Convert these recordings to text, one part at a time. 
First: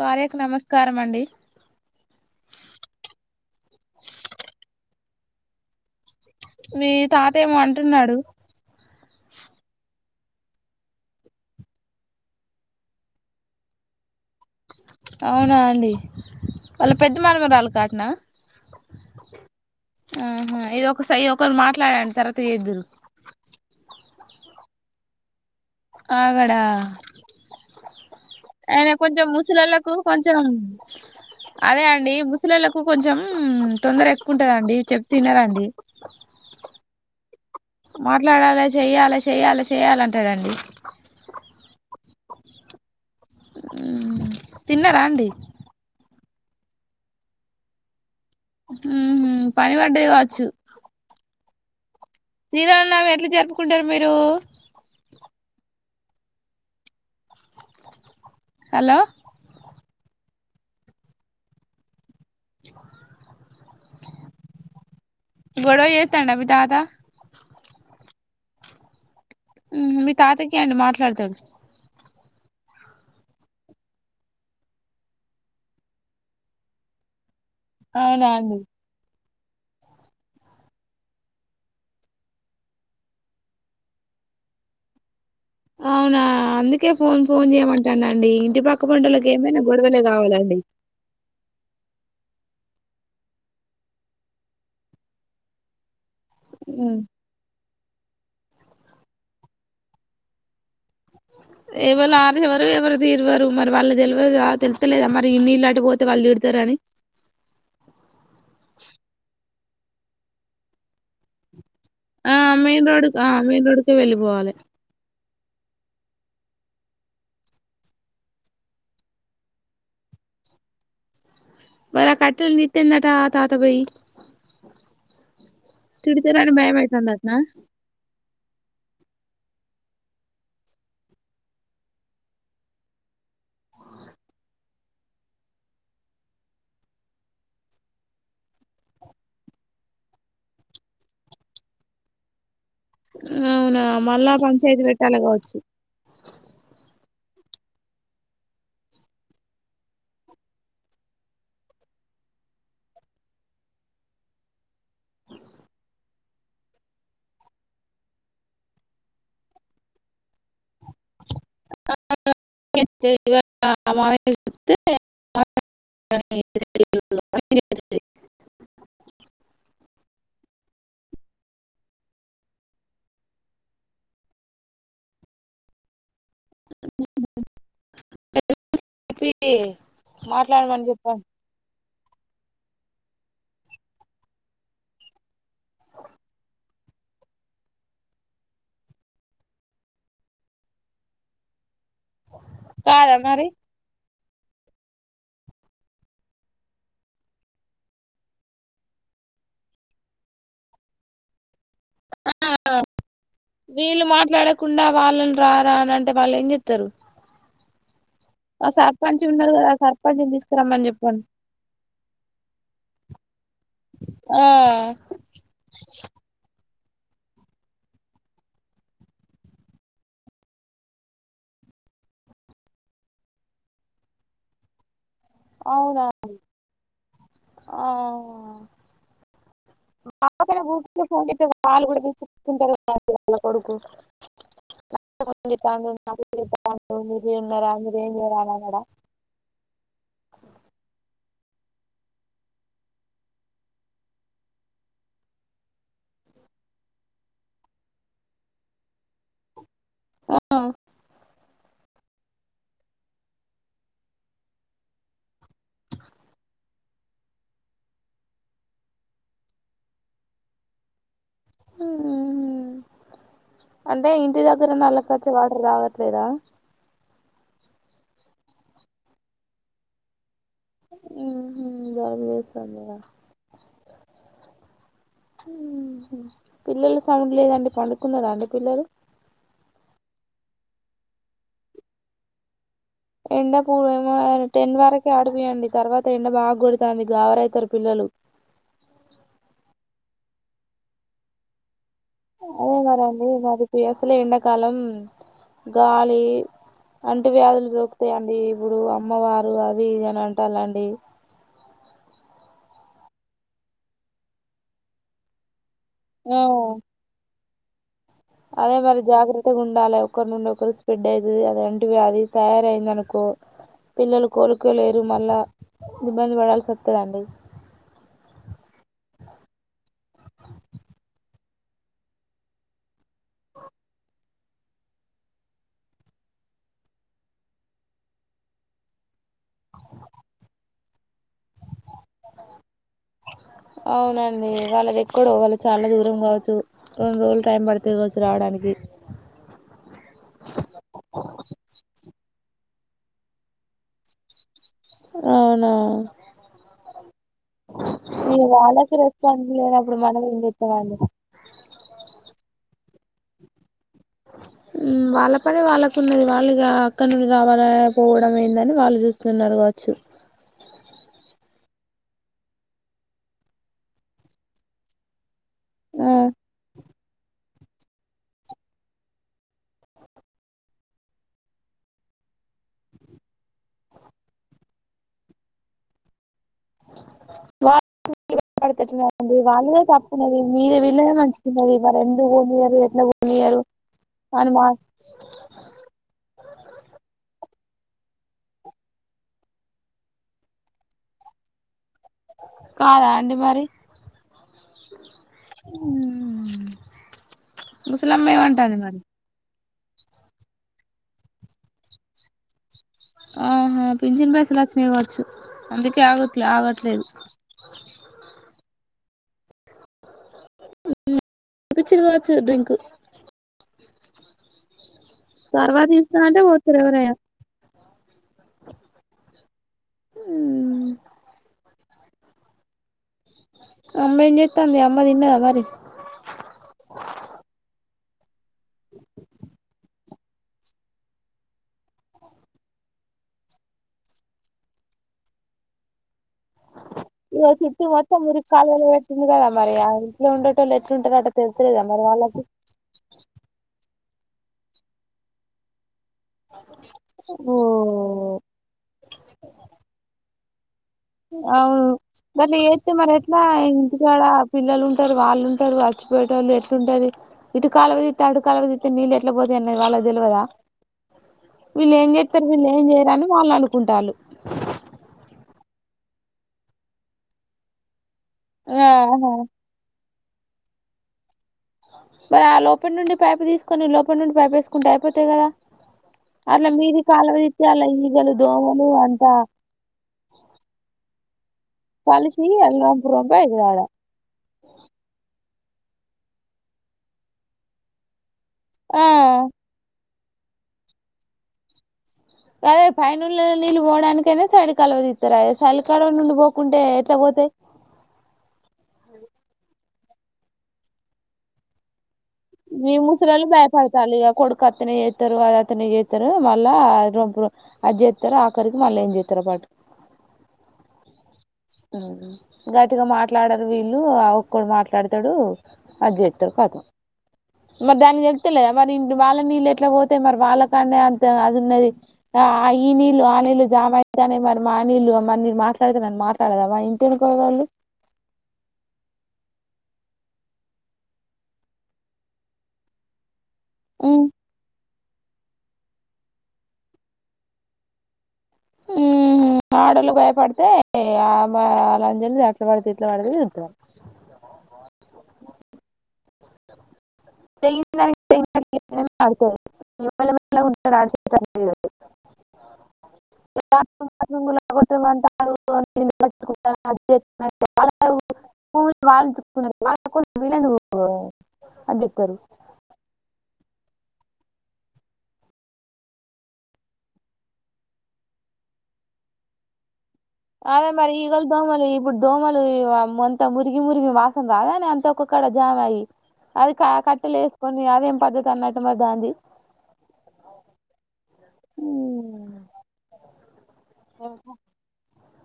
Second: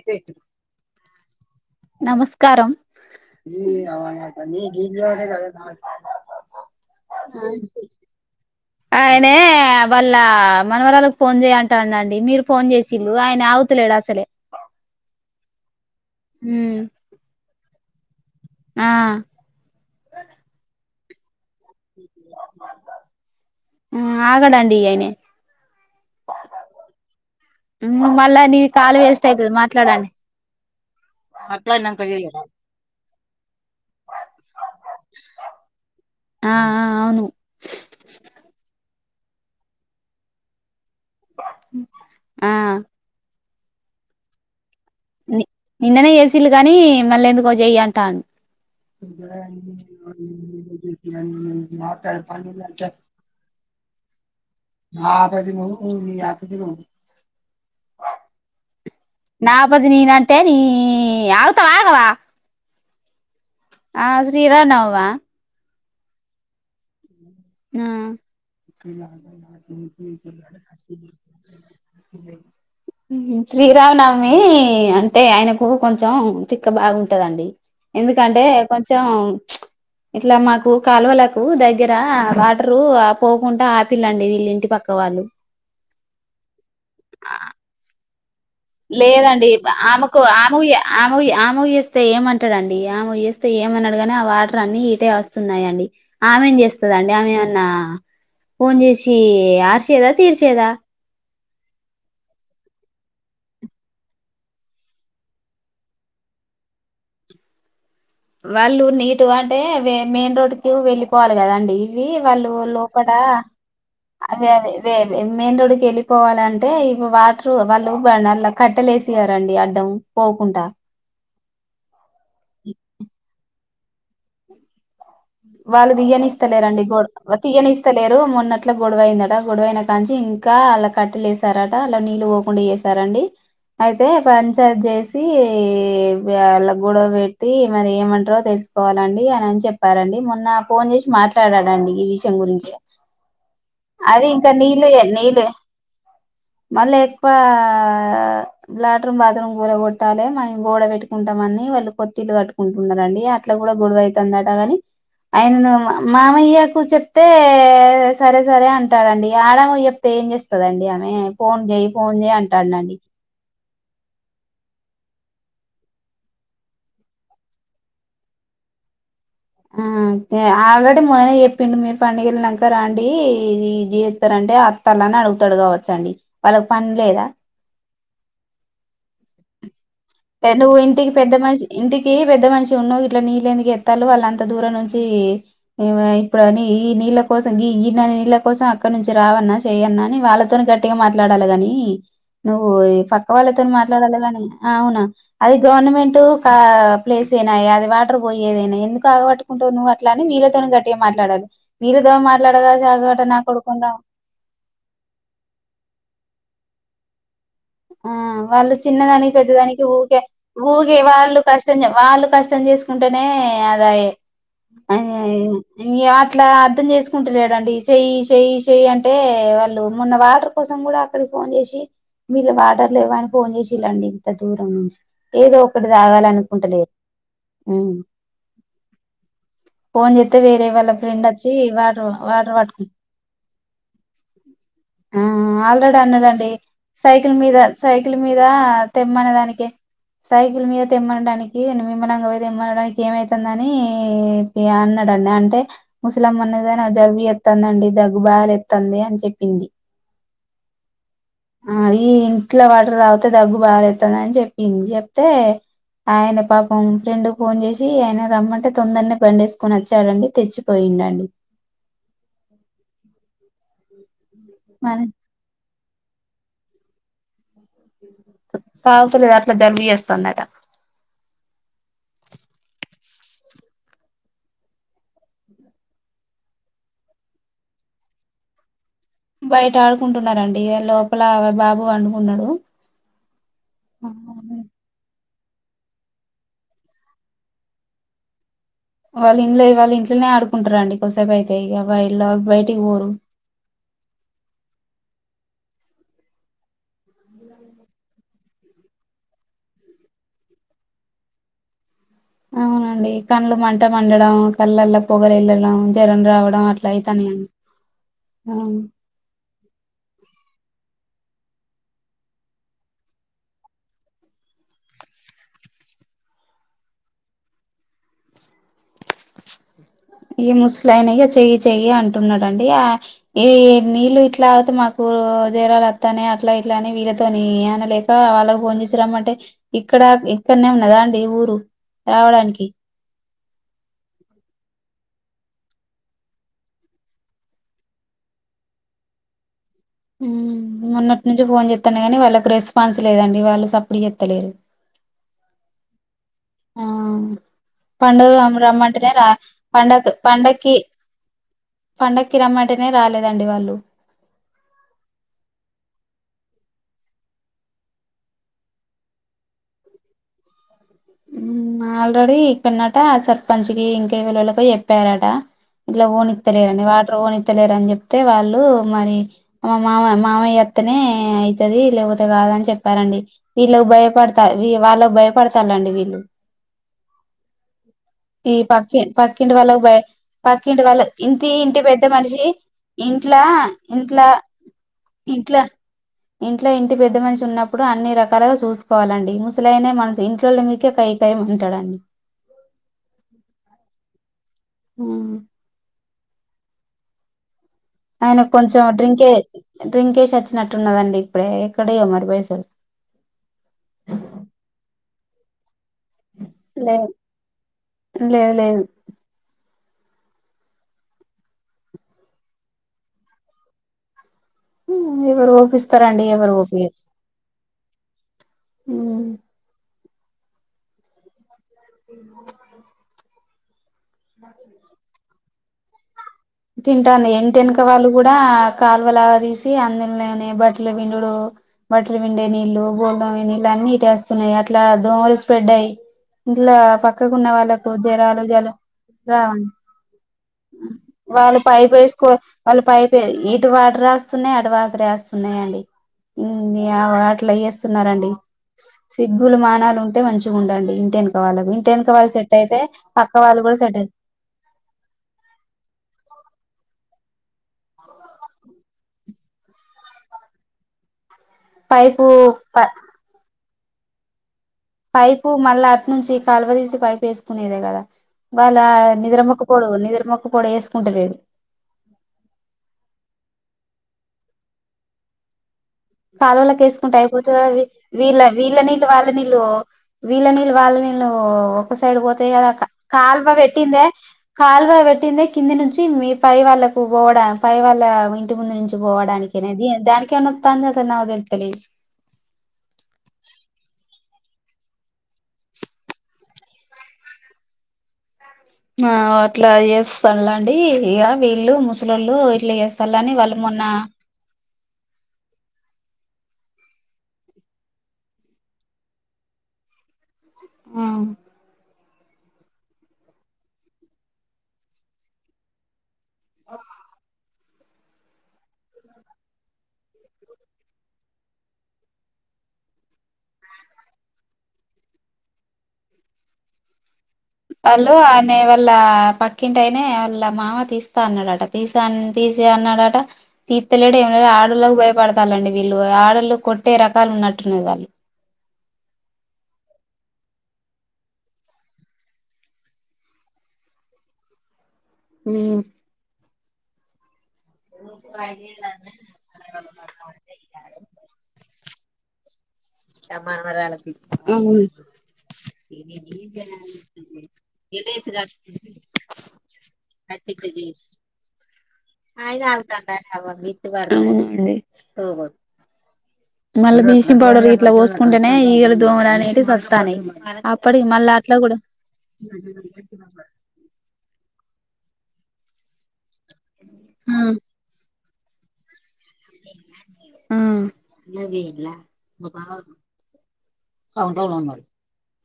కార్యక్ నమస్కారం అండి నమస్క్రామ్ మీ తాత ఏమో అంటున్నాడు ఆ నే వాళ్ళ మనవరాలకు ఫోన్ చేయంటాండండి మీరు ఫోన్ చేసిళ్ళు ఆయన ఆగుతలేడు అసలే అవునా అండి ఉమ్ వాళ్ళ పెద్ద మార్మరాలు కాటనా ఆ ఆహ ఇది ఒక సై ఒక్ ఒకరు మాట్లాడండి తర్వాత ఎదురు ఆగడండి ఆయనే ఆగడా మళ్ళా నీ ఆయన కాలు కొంచెం వేస్ట్ అయితది ముసలలకు మాట్లాడండి కొంచెం అదే అండి ముసలిళ్లకు కొంచెం తొందర ఎక్కువంటందండి చెప్తే వినరండి ఆ ఆ ఔ మాట్లాడాలి చెయ్యాలి చెయ్యాలి చెయాలంటాడండి ఆ తిన్నారా అండి తిల్లు కాని మలెన్దుకో చెయ్యంటండు మ్మ్ పని పడ్డది కావచ్చు శ్రీరామనవమి ఎట్లా జరుపుకుంటారు మీరు ఆ [unintelligible] హలో నా పది నీదంటే నీ ఆగుతవా ఆగవా ఆ శ్రీరాంనవమా గొడవ చేస్తాండా మీ తాత ఆ [inaudible] మ్మ్ మీ తాతకి అండి మాట్లాడతాడు శ్రీరామనవమీ అంటే ఆయనకు కొంచం తిక్క బాగుంటదండి అవునా ఎందుకంటే అండి కొంచెం ఇట్లా మాకు కాలువలకు దగ్గ్ దగ్గర వాటరు పోకుండా ఆపిల్లన్డి విళ్లింటి పక్క వాళ్ళు అవునా అందుకే ఫోన్ ఫోన్ చేయమంటానండి ఇంటి పక్క పంటోళ్ళకి లేదండి ఏమైనా గొడవలే ఆమెకు కావాలండి అమూయ అమూయ అమూయచే స్తే ఏమంటడండి ఆమె చేస్తే ఏమనడు గాని ఆ వాటర్ అన్ని ఇటే వస్తున్నాయి అండి ఆమె ఏం చేస్తా దండి ఆమెమన్నా ఫోన్ చేసి ఆర్చేదా తీర్చేదా ఎవళ ఆదివరు ఎవరు తీరువరు మరి వాళ్ళ తెల్వదా తెలుస్తలేదా మరి ఇ నీళ్లు అటు పోతే వాళ్ళు తిడతార్ త్రని వాళ్ళు నీటు అంటే మెయిన్ రోడ్డుకు వెళ్ళిపోవాలి కదాండి వి ఆ వాళ్ళు మెయిన్ రోడ్ లోపట ఆ మెయిన్ రోడ్కే వెళ్ళిపోవాలి అవేవేవే వే మెయిన్ రోడికి వెళ్లిపోవాలంటే ఇవు వాటరు వాళ్ళు బాణల్లా కట్టెలు వేసిరండి అడ్డం పోకుంట మల ఆ కట్టెలు తీత్తే ఏందంట ఆ తాతబొయి వాళ్ళు తిడతారని భయం తీయనిస్తలేరండి గోడ్ అయితుందటనా తీయనిస్తలేరు మొన్న మొన్నట్లే గొడవయిందట గొడవైన కా నుంచి ఇంకా ఆళ్ల కట్టలేస్తారంట అలా నీళ్ళు పోకుండా చేసారండి అయితే పంచాయత్ చేసి వాళ్ళ గొడవ పెట్టి మరి ఏమంటరో తెలి తెలుసుకోవాలండి అనని చెప్పారండి మొన్న ఫోన్ చేసి మాట్లాడాడండి ఈ విషయం గురించి అవునా అవి మళ్ళా ఇంకా పంచాయతీ నీళ్ళు పెట్టాలి నీళ్ళు కావచ్చు ఆ లాట్రమ్ బాత్రూమ్ కూల గొట్టాలె మం గోడ పెట్టుకుంటాం అని వాళ్ళు కొత్త్తీలు కట్టుకుంటున్నారంండి అట్లా కూడా గొడవతందాందట గానీ అయినను మామయ్య కూ చెప్తే సరే సరే అంటాడండి ఆడమాకు చెప్తే ఏం చేస్తదండి ఆమె ఫోన్ చేయ్ ఫోన్ చేయ్ అంటాడునండి [inaudible] ఆల్రెడీ మొన్ననే చెప్పిండు మీరు పండుగ వెళ్ళినాక రాన్డి ఇది చేస్తరంటే అత్తలాని అడుగుతడుగావచ్చ అండి వాళ్ళకి పని లేదా [inaudible] నువ్వు మాట్లాడమని ఇంటికి చెప్పండి పెద్ద మనిషి ఇంటికి టికీ పెద్ద మనిషి ఉన్నవు ఇట్లా నీలెందుకు ఎత్తలు వాళ్ళంత దూరం నుంచి ఇప్పుడు అని నీళ్ళ కోసం గీ ఈ న నీళ్ళ కోసం అక్కడ నుంచి రావన్నా చేయన్న అని వాళ్ళతోనే గట్టిగా మాట్లాడాలి గాని నువ్వు ఈ కాదా పక్క మరి వాళ్ళతోని మాట్లాడాలి గాని ఆ అవునా అది గవర్నమెంట్ ప్లేస్ అయినాయి అది వాటర్ పోయ ఏదైనా ఎందుకు ఆగబట్టుకుంటువు నువ్వు అట్లా అనీ మీళ్ళతోనే గట్టిగా మాట్లాడాలి వీళ్ళతో మాట్లాడగా చాగుట నా కొడుకుంరాం వీళ్ళు వాళ్ళేంచేత్తరు ఆ వాళ్ళు చిన్నదానికి కదా ఆ పెద్దదానికి ఊకే సర్పంచ్ని తీసుకురమ్మని ఊకే చెప్పండి వాళ్ళు కష్టం చే వాళ్ళు కష్టం చే చేసుకుంటేనే అదాయే ఆ అట్లా అర్థం చేసుకుంటలేడండి చెయ్యి చెయ్యి చెయ్యి అంటే వాళ్ళు మొన్న వాటర్ కోసం కూడా అక్కడికి ఫోన్ చేసి వీళ్ళు వాటర్ లెవా అని ఫోన్ చేసిళ్ళండి ఇంత దూరం నుంచి ఏదో ఒకటి అవునా తాగాలినుకుంటలేదు ఆ ఫోన్ చేస్తే పక్కన వేరే వాళ్ళ ఊరికే ఫోన్ ఫ్రెండ్ చేస్తే వచ్చి వాళ్ళు కూడా వారు వారు తీసుకుంటారు పట్టుకు కదా వాళ్ళ కొడుకు ఆ ఫోన్ చేస్తాండు ఆల్రెడీ నాకు అన్నాడండి చేస్తాండు మీరు సైకిల్ మీద ఉన్నారా మీరు ఏం సైకిల్ చేయరా మీద అని అన్నాడా తెమ్మనే దానికే సైకిల్ మీద తెమ్మనడానికి మిమ్మనంగ పోయి తెమ్మనడానికి ఏమైతుందనీ యా ఉన్నాడండి అంటే ముసలమ్మ అన్నదనా జలుబు చేత్తందండి దగ్గు బాగా తేతాంది అని చెప్పింది [unintelligible] మీ ఇంట్లో వాటర్ తాగితే దగ్గు బాగాలేతుందిని చెప్పింది చెప్తే ఆయన పాపం ఫ్రెండ్ ఫోన్ చేసి ఆయన రమ్మంటే తొందరనే బండిసుకుని వచ్చాడండి తెచ్చిపోయి ఇనండి హ్మ్ అంటే ఇ ఇంటి దగ్గరన్న మరి అలాక వచ్చి వాటర్ తాగట్లేదా కావతులేదు అట్లా జలుబు చేస్తుందంట ఉమ్ జలుబు చేస్తోందా పిల్లలు సౌండ్ లేదండి పడుకున్నారా అండి పిల్లలు బయట ఆడుకుంటున్నారండి లోపల బాబు పడుకున్నాడు ఎండ పూర్వ ఏం టెన్వరకే ఆడు [unintelligible] తర్వాత ఎండ బాగా కొడతాంది గరైతారు పిల్లలు వాళ్ళ ఇంట్లో వాళ్ళ ఇంట్లోనే ఆడుకుంటార అండి కొసేపు అయితే ఇగ అదే మరి అండి వాళ్లకి అసలే ఎండాకాలం గాలి అంటూ వ్యాధులు సోకుతాయిండి ఇప్పుడు అమ్మవారు అది ఇది అని అంటాలండి అవునండి కళ్ళలు మంట మండడం కళ్ళల్లో పొగలు ఎల్లడం జరం ఆ రావడం అట్ల అయితన అండి అదే మరి జాగ్రత్తగా ఉండాలే ఒకరి నుండి ఒకరు స్ప్రెడ్ అయి అది అంటూ వ్యాధి తయారయ్యిందనుకో పిల్లలు కోలుకోలేరు మల్ల ఇబ్బంది పడాల్సి వస్తుందండి ఈ ముసలయినా ఇక చెయ్యి చెయ్యి అంటున్నాడుండి ఆ ఈ నీళ్ళు ఇట్లా అవుతుంది మాకు రోజు జేరాలుత్తా అట్లా ఇట్లానే వీళ్ళతోని అనలేక వాళ్ళకి పోన్ చేసి రమ్మంటే ఇక్కడ ఇక్కడనే ఉన్నదా అండి ఊరు రావడానికి అ అవునండి వాళ్ళది ఎక్కడో వాళ్ళు చాలా దూరం కావచ్చు రెండు రోజులు టైం పడతాది కావచ్చు రావడానికి హ్మ్ మొన్నటి నుంచి ఫోన్ చేతనే గానీ వాళ్ళకు రెస్పాన్స్ లేదండి వాళ్ళు సప్పుడు చేతలేదు రా అవునా పండగ ఇగ ఆమె వాళ్ళకి రమ్మంటనే రాదు రెస్పాన్స్ లేనప్పుడు పండకు మనం ఏం పండక్కి చేస్తామండి పండకి రమ్మ హ్మ్ వాళ్ళ పని వాళ్ళకు ఉన్నది వాళ్ళ ఇగ అక్క నుండి రావాలా పోవడం ఏందని వాళ్ళు చూస్తున్నారు కావచ్చు హ్మ్ ఆల్రెడీ ఇక్కనంట సర్పంచ్ కి ఇంకె ఎవలువలుకో చెప్పారట ఇట్లా ఆ ఓనికి తెలీదండి వాటర్ ఓని ఎతలేరుని చెప్తే వాళ్ళు మరి మా మామ మామయ్య అత్తనే అయితది లేకపోతే కాదు దని చెప్పారండి వీళ్ళ భయపడతారు వీ వాళ్లు భయపడతారండి వీళ్ళు వా ఈ ల్ పక్కి [unintelligible] పక్కింటి వాళ్ళదే వాళ్ళకు బయ తప్పున్నది మీద పక్కింటి వాళ్ళ వీళ్ళదే మంచి ఇంటి ఉన్నది ఇంటి మరి పెద్ద ఎందు మనిషి గరు ఎట్లా మీ ఇంట్లా యరు ఇంట్లా హనుమాన్ ఇంట్లా ఇంట్లో ఇంటి పెద్ద మనిషి ఉన్నప్ ఇప్పుడు అన్ని రకాలుగా చూసుకోవాలండి ముసలైనే మనసు ఇంట్లో మీదకే కై కై మంటాడండి కాదా అండి మరి హ్మ్ హుమ్ ఆయనకు కొంచెం డ్రింకే డ్రింకేసి వచ్చినట్టున్నదండి ఇప్పుడే ఎక్కడయ్యో మరి బైసలు ఆహా పిజన్ పైసలచ్చమీచ్చు అందుకే ఆగట్లే లే ఆగట్లేదు లేదు లేదు పపచ్చిదివచ్చు డ్రింక్ ఎవరు సర్వా తీస్తా ఓపిస్తారంండి అంటే ఎవరు పోతారు ఓపి అ ఎవరైనా అ ఉ అమ్మయి నత అంది అమ్మదిన్నదా మరి కాల్వ లా తీసి అంద ని బట్టల బిండుడు బట్టలు బిండే నీళ్ళలు బోల్దామ నీళ్ళలు అన్ని వేస్తున్నాయి అట్లా స్ప్రెడ్యి ఇట్లా ఇగ పక్కకున్న చుట్టూ వాళ్ళలకు మొత్తం జరాలు మురికి జర కాలువలో పెట్టింది కదా రావండి మరి ఆ ఇంట్లో ఉండేటోళ్ళు ఎట్లుంటారట వాళ్ళు తెలుస్తలేదా పైపు మరి వేసుకో వాళ్ళకి వాళ్ళ పైప ఇటు వాట రాస్తున్నాయి అటు వాట వేస్తున్నాయంండి అట్లా అయేస్తున్నారండి సిగ్గులు మానాలు ఉంటే మంచిగా ఉండండి ఇంటి వెనక వాళ్ళకు అవును ఇంటి వెనక వాళ్ళు అట్ సెట్ అయితే చేస్తతే మరి పక్క ఎట్లా వాళ్ళు కూడా సెట్ అయి ఇంటికాడ పిల్లలు ఉంటారు వాళ్ళు ఉంటారు మర్చియే వాళ్ళ ఎలుంటు ఇటు కాలవదితే అటు కాలువదితే నీళ్ళు ఎట్లా పోతాయి అది వాళ్ళ తెలియదా వీళ్ళు ఏం పైపు చేస్తారు వీళ్ళు ఏం చేయరని వాళ్ళు అనుకుంటారు పైపు మళ్ళీ అటునుంచి కాలువ తీసి పైపు వేసుకునేదే కదా వాళ్ళ ఆహా నిద్రమొక్క పడు నిద్ర మొక్క పొడు వేసుకుంట రడి ఎ నుండి పైపేసుకుంటే అయిపోతాయి కదా అట్లా కాలువల మీది వేసుకుంటే కాలువ అయిపోతు కా తీత్తే అల్ల ఈగలు వీళ్ళ వీళ్ళ దోమలు నీళ్ళు వాళ్ళ అంతా నీళ్ళు వీళ్ళ నీళ్ళు వాళ్ళ నీళ్ళు ఒక సైడ్ కలిసి పోతాయి కదా ఎల్లంపురంప కాల్వ ఎగురాడ పెట్టిందే కాల్వ పెట్టింది కింది నుంచి మీ పై వాళ్ళకు పోడం పై వాళ్ళ ఇంటి ముందు నుంచి ఆ పోవడానికినేది దానికి తా అద అద తెలే అదే పైనళ్ళ నీళ్ పోడాకైనా సడి కలువదిస్తారు అ చల్కాడ నుండి పోకుంటే ఎట్లా పో [inaudible] ఆ అట్లా చేస్తానులాండి ఇక వీళ్ళు ము నివ ముసరలు భయపడతాలి కొడుకతనే ఏయితరు అద అతను చేస్తారు మళ్ళా అప్పుడు అది చేస్తారు ఆఖరికి మళ్ళా ఏం చేస్తారు పాటు ఆ గట్టిగా మాట్లాడారు వీళ్ళు ఆ ఒక్కడు మాట్లాడతాడు అజే ఉత్తర కాదు మరి దానికి వెళ్తేలేదా మరి ఇ వాళ్ళ నీళ్ళు ఎట్లా పోతా మరి వాళ్ళ కాండే అంత అది ఉన్నది ఆ ఈ నీళ్ళలు ఆ నీళ్లు జామ అయితానే మరి మా నీళ్లు మరి నరు మాట్లాడితే నన్ను మాట్లాడదామా ఇంట వాలు అనే వాళ్ళ ప తక్కింటైనే వాళ్ళ మామ తీస్తా అన్నాడట తీస తీసి అన్నాడట తీర్థలేడు ఏమ లే ఆడళకి భయపడతాలండి వీళ్ళు ఆడలు కొట్టే రకాలు ఉన్నట్టున్న వాళ్ళు ఆ ఆడలు భయపడితే అలాం అట్లా పడితేట్లా పడితే తింటంది [inaudible] మీ [inaudible] సమాన మరాలకి బాత్రూమ్ గుల్లగొట్టమంటాడు నేను పట్టుకుంటా అది చేస్తానంటే వాళ్ళ ఏస ప భూములు వాళ్ళు ఇచ్చుకున్నారు వాళ్ళ కోసం వీళ్ళెందుకు అని చెప్తారు అయన ఆల్కంట అవుం మళ్ళ బిల్ంగ్ పౌడ ఇట్లా పోసుకుంటేనే ఈగల దోమలు అనేవి సస్తానే అదే మరి ఈగ దోమలు ఇప్పుడు దోమలు అంత మురిగి మురిగి వాసం కాదాని అంత ఒక్కక్కడ జామ్ అయ్యి అది ఆ కట్టలు వేసుకొని అది పద్ధతి అన్నట్టు మరి దాన్ని ఉమ్ [unintelligible]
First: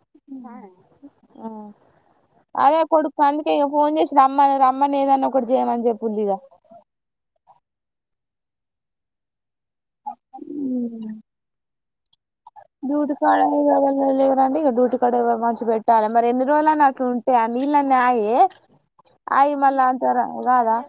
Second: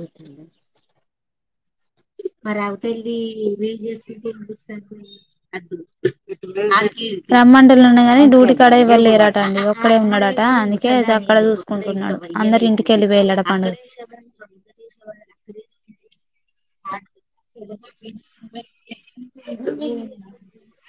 ఆ మరి అవతల్ది వీళ్లు చేస్తుంటే రమ్మని గుర్తుందా రమ్మని ఏదన్నా ఒకటి నాకు చేయమని చెప్పుంది ఇక తెలుస్తుంది ఆళ్లకి రమండలు ఉన్నాయి కాగానీ డూటీ కడ ఇవ్వలేరాట అండి ఒక్కడే ఉన్నాడట అందుకే అక్కడ చూసుకుంటున్నాడు అందరు ఇంటికి డ్యూటికాడ వెళ్ళిపోయిళ్ళట పండుగకి లేవరండి ఇంక డ్యూటికాడ మంచి పెట్టాలి మరి ఎందుకు ఇలా నాకు ఉంటే ఆ నీళ్ళని ఆయ ఆయి మల్ళ అంతార కాదా [inaudible]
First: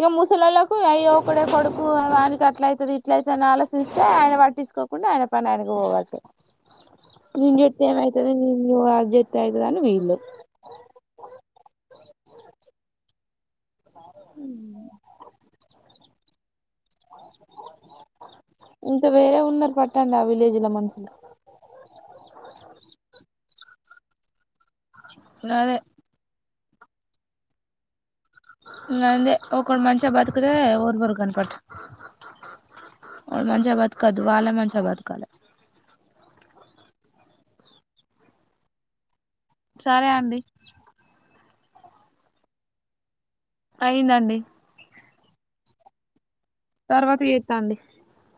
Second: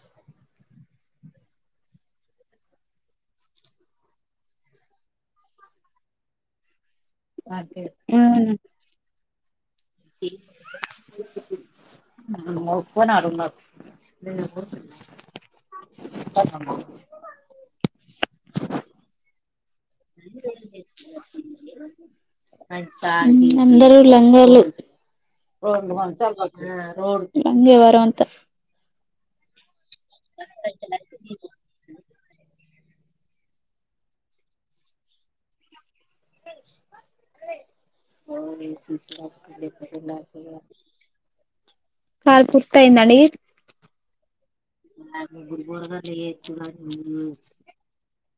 ఇ ముసలాలో అయ్యో ఒకడే కొడుకు ఆననికి అట్ల అవుతుంది ఇట్ల అయితు అని ఆలోచిస్తే ఆయన పట్టించుకోకుండా ఆయన పని ఆయన [unintelligible] నే జెప్తే ఏమవుతుది ని అ జెప్తే అయితుద అను వీల్లు హ్మ్మ్ ఆడికి పోనారు ఉన్నారు ఏం చేస్తావ్ [unintelligible] ఇంత వేర [inaudible] అందరు లంగాలు అదే [inaudible] వారు అంత అందే ఒకడు మంచిగా బతుకి తే ఓర్వరు కానీ పట్టు ఒకరు మంచిగా బతకద్దు వాళ్ళే మంచిగా బతకాల [inaudible] సరే అండి కాల్ సుస్తయిందడి అయిందండి తర్వాత చేత్తా అండి [unintelligible]